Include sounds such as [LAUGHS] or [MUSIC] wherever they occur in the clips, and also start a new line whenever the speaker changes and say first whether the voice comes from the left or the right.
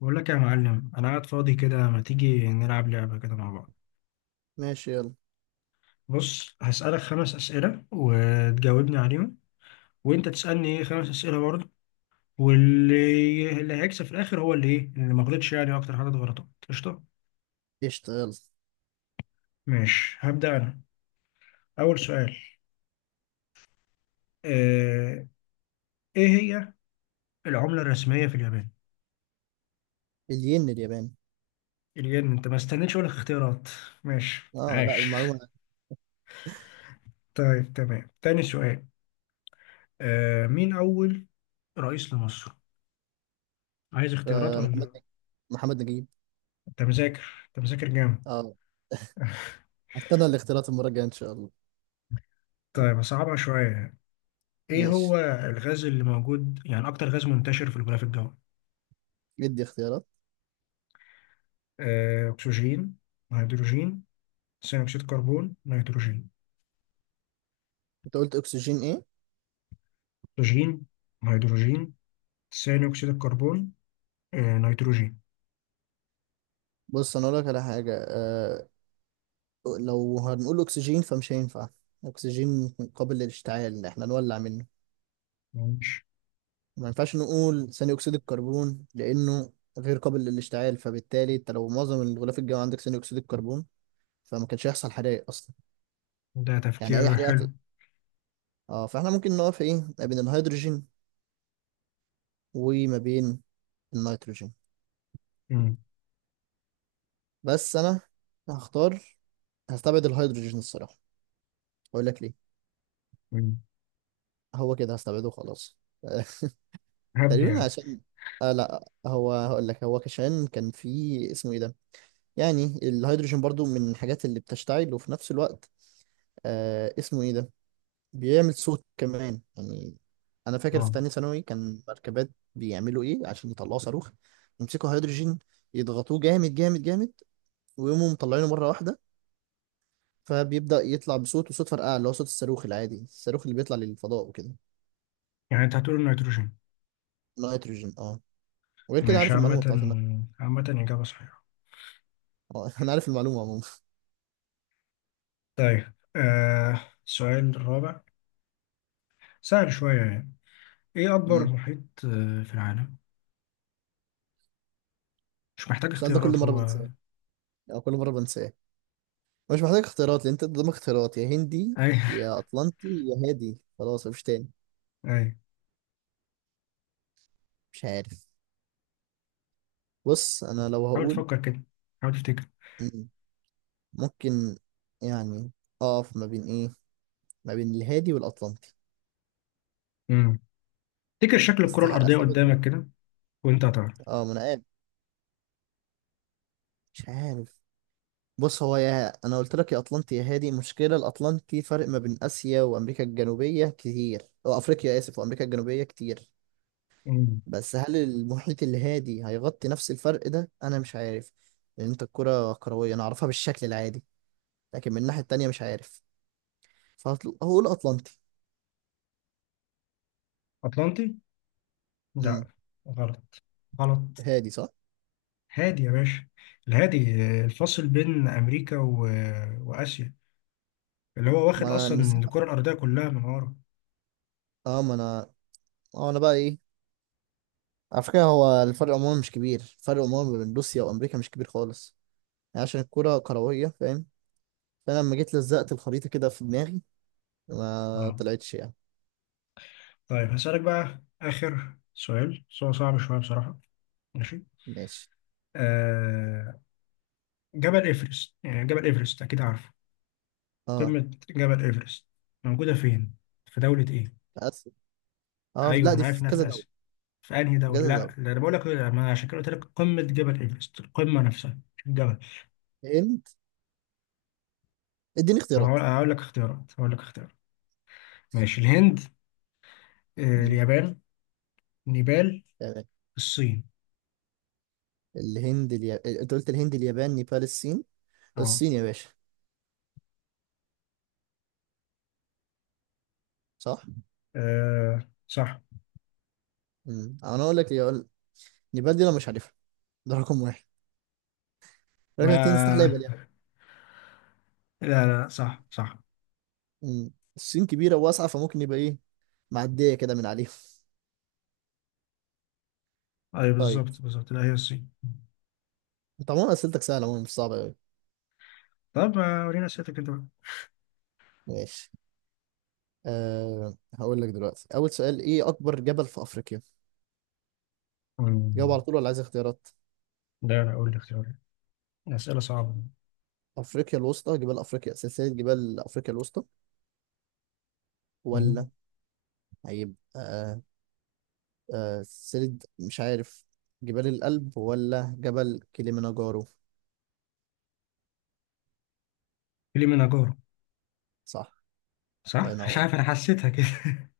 left: بقول لك يا معلم، انا قاعد فاضي كده. ما تيجي نلعب لعبة كده مع بعض؟
right: ماشي، يلا.
left: بص، هسألك خمس أسئلة وتجاوبني عليهم، وانت تسألني ايه خمس أسئلة برضه. واللي هيكسب في الاخر هو اللي ايه، اللي ما غلطش يعني اكتر حاجة غلطات. قشطة،
right: اشتغل.
left: ماشي، هبدأ انا. اول سؤال. آه، ايه هي العملة الرسمية في اليابان؟
right: الين الياباني.
left: الين. انت ما استنيتش اقول لك اختيارات. ماشي،
right: اه، لا
left: عاش.
right: المعلومة.
left: [LAUGHS] طيب تمام، تاني سؤال. مين اول رئيس لمصر؟ عايز اختيارات
right: محمد
left: ولا؟
right: نجيب، محمد نجيب.
left: انت مذاكر، انت مذاكر جامد.
right: اه.
left: [LAUGHS]
right: هستنى الاختيارات المرة الجاية ان شاء الله.
left: طيب، صعبة شوية. ايه هو
right: ماشي.
left: الغاز اللي موجود يعني اكتر غاز منتشر في الغلاف الجوي؟
right: ادي اختيارات.
left: اكسجين، هيدروجين، ثاني اكسيد الكربون، نيتروجين.
right: انت قلت اكسجين ايه؟
left: اكسجين، هيدروجين، ثاني اكسيد الكربون، نيتروجين.
right: بص، انا اقول لك على حاجة. لو هنقول اكسجين فمش هينفع. اكسجين قابل للاشتعال، احنا نولع منه.
left: ماشي.
right: ما ينفعش نقول ثاني اكسيد الكربون لانه غير قابل للاشتعال، فبالتالي انت لو معظم الغلاف الجوي عندك ثاني اكسيد الكربون فما كانش هيحصل حرائق اصلا،
left: ده
right: يعني اي
left: تفكير حلو.
right: حريقه. اه، فاحنا ممكن نقف ايه ما بين الهيدروجين وما بين النيتروجين.
left: مم.
right: بس انا هختار، هستبعد الهيدروجين الصراحة. اقول لك ليه.
left: مم.
right: هو كده، هستبعده خلاص. [LAUGHS] تقريبا
left: يعني.
right: عشان لا، هو هقول لك، هو عشان كان في اسمه ايه ده. يعني الهيدروجين برضو من الحاجات اللي بتشتعل، وفي نفس الوقت اسمه ايه ده، بيعمل صوت كمان يعني. انا فاكر في
left: اه،
right: تانية ثانوي كان مركبات بيعملوا ايه عشان يطلعوا صاروخ، يمسكوا هيدروجين، يضغطوه جامد جامد جامد ويقوموا مطلعينه مرة واحدة، فبيبدأ يطلع بصوت وصوت فرقعة اللي هو صوت الصاروخ العادي، الصاروخ اللي بيطلع للفضاء وكده.
left: يعني انت هتقول نيتروجين؟
right: نيتروجين، اه. وغير كده،
left: ماشي،
right: عارف
left: عامة.
right: المعلومة بتاعت
left: عامة، إجابة صحيحة.
right: اه. [LAUGHS] انا عارف المعلومة عموما.
left: طيب، السؤال الرابع، سهل شوية يعني. ايه
right: [LAUGHS]
left: اكبر
right: مم.
left: محيط في العالم؟ مش محتاج
right: السؤال ده
left: اختيارات
right: كل مرة
left: هو.
right: بنساه، او كل مرة بنساه. مش محتاج اختيارات، لان انت قدامك اختيارات: يا هندي،
left: [LAUGHS] اي.
right: يا اطلنطي، يا هادي، خلاص مفيش تاني.
left: اي.
right: مش عارف. بص، انا لو
left: حاول
right: هقول.
left: تفكر كده، حاول تفتكر.
right: مم. ممكن يعني اقف ما بين ايه، ما بين الهادي والاطلنطي.
left: امم تفتكر شكل الكرة
right: استحق
left: الأرضية
right: استبعد الهندي.
left: قدامك كده وانت هتعرف.
right: اه، ما انا قاعد، مش عارف. بص، هو يا انا قلت لك يا اطلنطي يا هادي. مشكله الاطلنطي فرق ما بين اسيا وامريكا الجنوبيه كتير، او افريقيا اسف وامريكا الجنوبيه كتير.
left: امم
right: بس هل المحيط الهادي هيغطي نفس الفرق ده؟ انا مش عارف، لان انت الكره كرويه، انا اعرفها بالشكل العادي، لكن من الناحيه التانيه مش عارف. فهقول اطلنطي.
left: أطلنطي؟ لا،
right: امم.
left: غلط، غلط.
right: هادي صح؟
left: هادي يا باشا، الهادي. الفاصل بين أمريكا و... آه، وآسيا، اللي هو
right: ما
left: واخد
right: انا
left: أصلا
right: المساحه،
left: الكرة الأرضية كلها من ورا.
right: اه ما انا، اه انا بقى ايه. على فكره هو الفرق عموما مش كبير، الفرق عموما ما بين روسيا وامريكا مش كبير خالص، يعني عشان الكره كرويه، فاهم؟ فانا لما جيت لزقت الخريطه كده في دماغي، ما
left: اه،
right: طلعتش يعني.
left: طيب هسألك بقى آخر سؤال، سؤال صعب شوية بصراحة. ماشي.
right: ماشي.
left: آه... جبل إيفرست، يعني جبل إيفرست أكيد عارفه.
right: اه،
left: قمة جبل إيفرست موجودة فين؟ في دولة إيه؟
right: اسف. اه، لا،
left: أيوه
right: دي
left: أنا عارف
right: في
left: إنها
right: كذا
left: في
right: دوله.
left: آسيا، في أنهي
right: في
left: دولة؟
right: كذا
left: لأ،
right: دوله.
left: ده أنا بقول لك، لا، ما أنا عشان كده قلت لك قمة جبل إيفرست، القمة نفسها مش الجبل.
right: الهند. اديني
left: طب
right: اختيارات.
left: هقول لك اختيارات. ماشي، الهند،
right: مم،
left: اليابان، نيبال،
right: تمام.
left: الصين.
right: الهند انت قلت الهند، اليابان، نيبال، الصين.
left: أه.
right: الصين يا باشا، صح.
left: صح.
right: مم. انا اقول لك نيبال دي انا مش عارفها، ده رقم واحد. رقم اتنين، استحاله يبقى
left: ما،
right: اليابان.
left: لا لا، صح صح.
right: مم. الصين كبيره وواسعه، فممكن يبقى ايه، معديه كده من عليهم. [LAUGHS]
left: أيوه،
right: طيب،
left: بالظبط بالظبط، لا هي الصين.
right: طبعا اسئلتك سهله عموماً، مش صعبه قوي.
left: طب ما ورينا أسئلتك أنت بقى.
right: ماشي. أه، هقول لك دلوقتي: أول سؤال، إيه أكبر جبل في أفريقيا؟ جاوب
left: مم.
right: على طول ولا عايز اختيارات؟
left: لا لا، قول لي اختيارات، أسئلة صعبة.
right: افريقيا الوسطى، جبال افريقيا، سلسله جبال افريقيا الوسطى،
left: مم.
right: ولا هيبقى سلسله مش عارف، جبال القلب، ولا جبل كليمنجارو؟
left: كليمنجارو.
right: صح. الله
left: صح. مش
right: ينور.
left: عارف، انا حسيتها كده. [LAUGHS]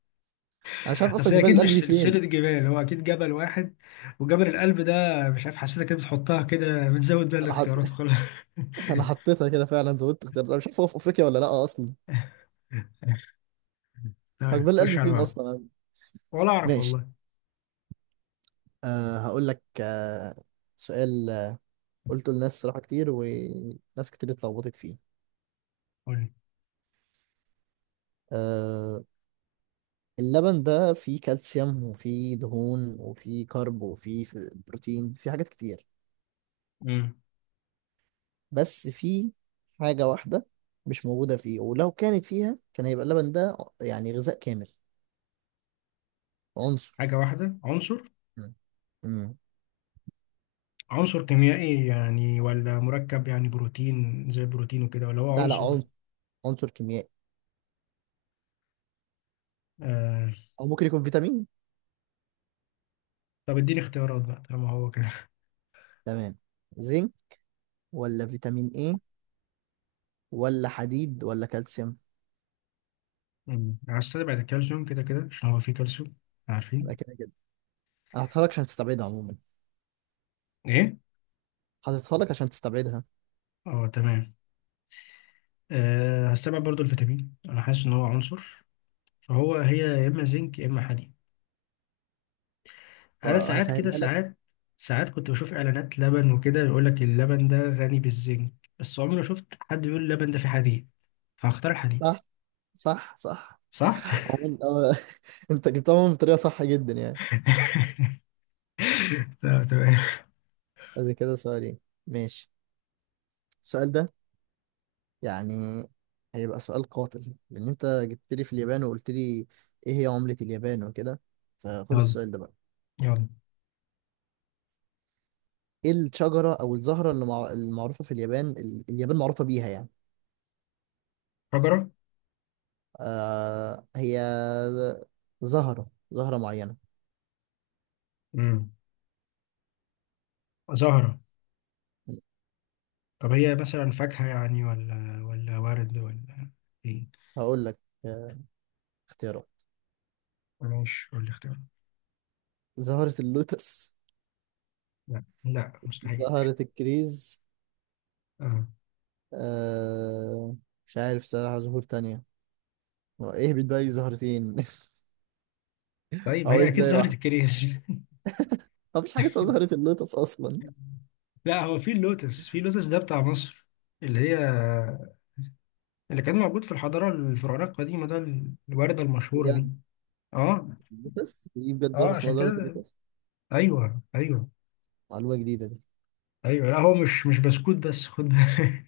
right: انا مش عارف اصلا
left: اصل هي
right: جبال
left: اكيد
right: القلب
left: مش
right: دي
left: سلسله
right: فين.
left: جبال، هو اكيد جبل واحد. وجبل القلب ده مش عارف، حسيتها كده، بتحطها كده بتزود بقى
right: انا حط...
left: الاختيارات وخلاص.
right: [LAUGHS] انا حطيتها كده فعلا، زودت اختيارات، انا مش عارف هو في افريقيا ولا لا اصلا.
left: [LAUGHS]
right: هو
left: طيب
right: جبال القلب
left: خش على
right: فين
left: بعض.
right: اصلا؟
left: ولا اعرف
right: ماشي.
left: والله.
right: هقول لك سؤال قلته لناس صراحه كتير، وناس كتير اتلخبطت فيه.
left: قول لي.
right: آه، اللبن ده فيه كالسيوم، وفيه دهون، وفيه كارب، وفيه بروتين، فيه حاجات كتير.
left: مم.
right: بس فيه حاجة واحدة مش موجودة فيه، ولو كانت فيها كان هيبقى اللبن ده يعني غذاء كامل. عنصر.
left: حاجه واحده، عنصر.
right: مم. مم.
left: عنصر كيميائي يعني، ولا مركب يعني بروتين زي البروتين وكده، ولا هو
right: لا، لا،
left: عنصر؟
right: عنصر، عنصر كيميائي.
left: آه...
right: أو ممكن يكون فيتامين.
left: طب اديني اختيارات بقى طالما هو كده.
right: تمام. زنك، ولا فيتامين ايه، ولا حديد، ولا كالسيوم.
left: مم. هستبعد الكالسيوم كده كده، عشان هو فيه كالسيوم،
right: يبقى
left: عارفين.
right: كده كده أنا هحطها لك عشان تستبعدها عموما،
left: ايه؟
right: هحطها لك عشان تستبعدها،
left: اه تمام. أه، هستبعد برضو الفيتامين، انا حاسس ان هو عنصر. فهو هي يا اما زنك يا اما حديد. انا ساعات كده،
right: وهسهلها لك.
left: ساعات كنت بشوف اعلانات لبن وكده يقول لك اللبن ده غني بالزنك، بس عمري ما شفت حد بيقول اللبن ده فيه حديد. فهختار الحديد.
right: صح، صح، صح.
left: صح.
right: عموما اه. [LAUGHS] انت جبتهم بطريقة صح جدا يعني.
left: [LAUGHS] طب تمام.
right: ادي كده سؤالين. ماشي. السؤال ده يعني هيبقى سؤال قاتل، لان انت جبت لي في اليابان وقلت لي ايه هي عملة اليابان وكده. فخد
left: يلا،
right: السؤال ده بقى:
left: يلا.
right: ايه الشجرة او الزهرة اللي المعروفة في اليابان، اليابان معروفة بيها يعني؟
left: شجرة؟
right: آه، هي زهرة، زهرة معينة.
left: امم زهرة. طب هي مثلا فاكهة يعني، ولا ورد ولا ايه؟
right: هقول لك آه، اختيارات:
left: ماشي، قول لي اختيار.
right: زهرة اللوتس،
left: لا لا، مستحيل.
right: زهرة الكريز.
left: اه.
right: آه... مش عارف صراحة زهور تانية. هو ايه بداية زهرتين؟ [LAUGHS]
left: طيب ما
right: او
left: هي
right: ايه
left: اكيد
right: بداية
left: زهرة
right: واحدة؟
left: الكريز.
right: مفيش حاجة اسمها زهرة اللوتس اصلا.
left: لا هو في اللوتس، ده بتاع مصر، اللي هي اللي كان موجود في الحضارة الفرعونية القديمة ده، الوردة المشهورة دي.
right: بجد؟
left: اه.
right: اللوتس في بجد
left: اه،
right: زهرة اسمها
left: عشان
right: زهرة
left: كده
right: اللوتس؟
left: ايوه ايوه.
right: معلومة جديدة دي.
left: ايوه، لا هو مش بسكوت بس، خد بالك.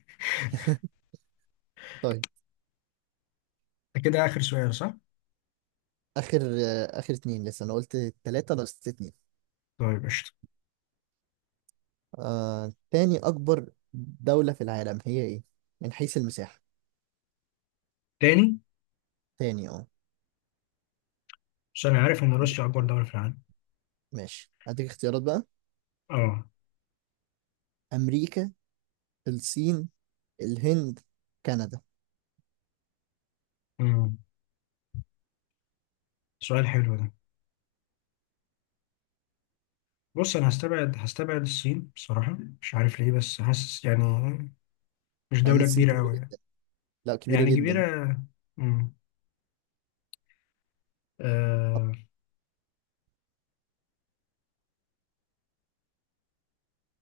right: [LAUGHS] طيب.
left: [LAUGHS] ده كده اخر سؤال صح؟
right: اخر اخر اتنين لسه. انا قلت تلاتة، انا قلت اتنين.
left: طيب قشطة.
right: تاني اكبر دولة في العالم هي ايه، من حيث المساحة؟
left: تاني؟
right: تاني، اه.
left: بس انا عارف ان روسيا اكبر دولة في العالم.
right: ماشي، هديك اختيارات بقى:
left: اه.
right: امريكا، الصين، الهند، كندا.
left: امم. سؤال حلو ده. بص، انا هستبعد الصين بصراحة، مش عارف ليه بس حاسس يعني مش
right: مع ان
left: دولة
right: الصين
left: كبيرة
right: كبيرة
left: قوي يعني.
right: جدا، لا كبيرة
left: يعني
right: جدا.
left: كبيرة. امم. آه،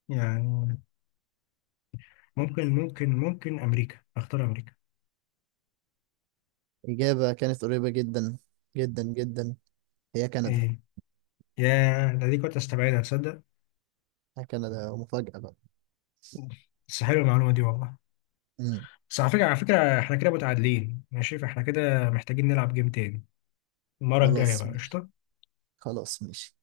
left: يعني، ممكن امريكا. اختار امريكا.
right: إجابة كانت قريبة جدا، جدا جدا. هي كندا.
left: ايه؟ يا ده، دي كنت استبعدها تصدق.
right: كندا مفاجأة بقى.
left: بس حلوه المعلومه دي والله.
right: امم.
left: بس على فكره، على فكره احنا كده متعادلين، ماشي، فاحنا كده محتاجين نلعب جيم تاني المره الجايه
right: خلاص.
left: بقى. قشطه.
right: خلاص، ماشي.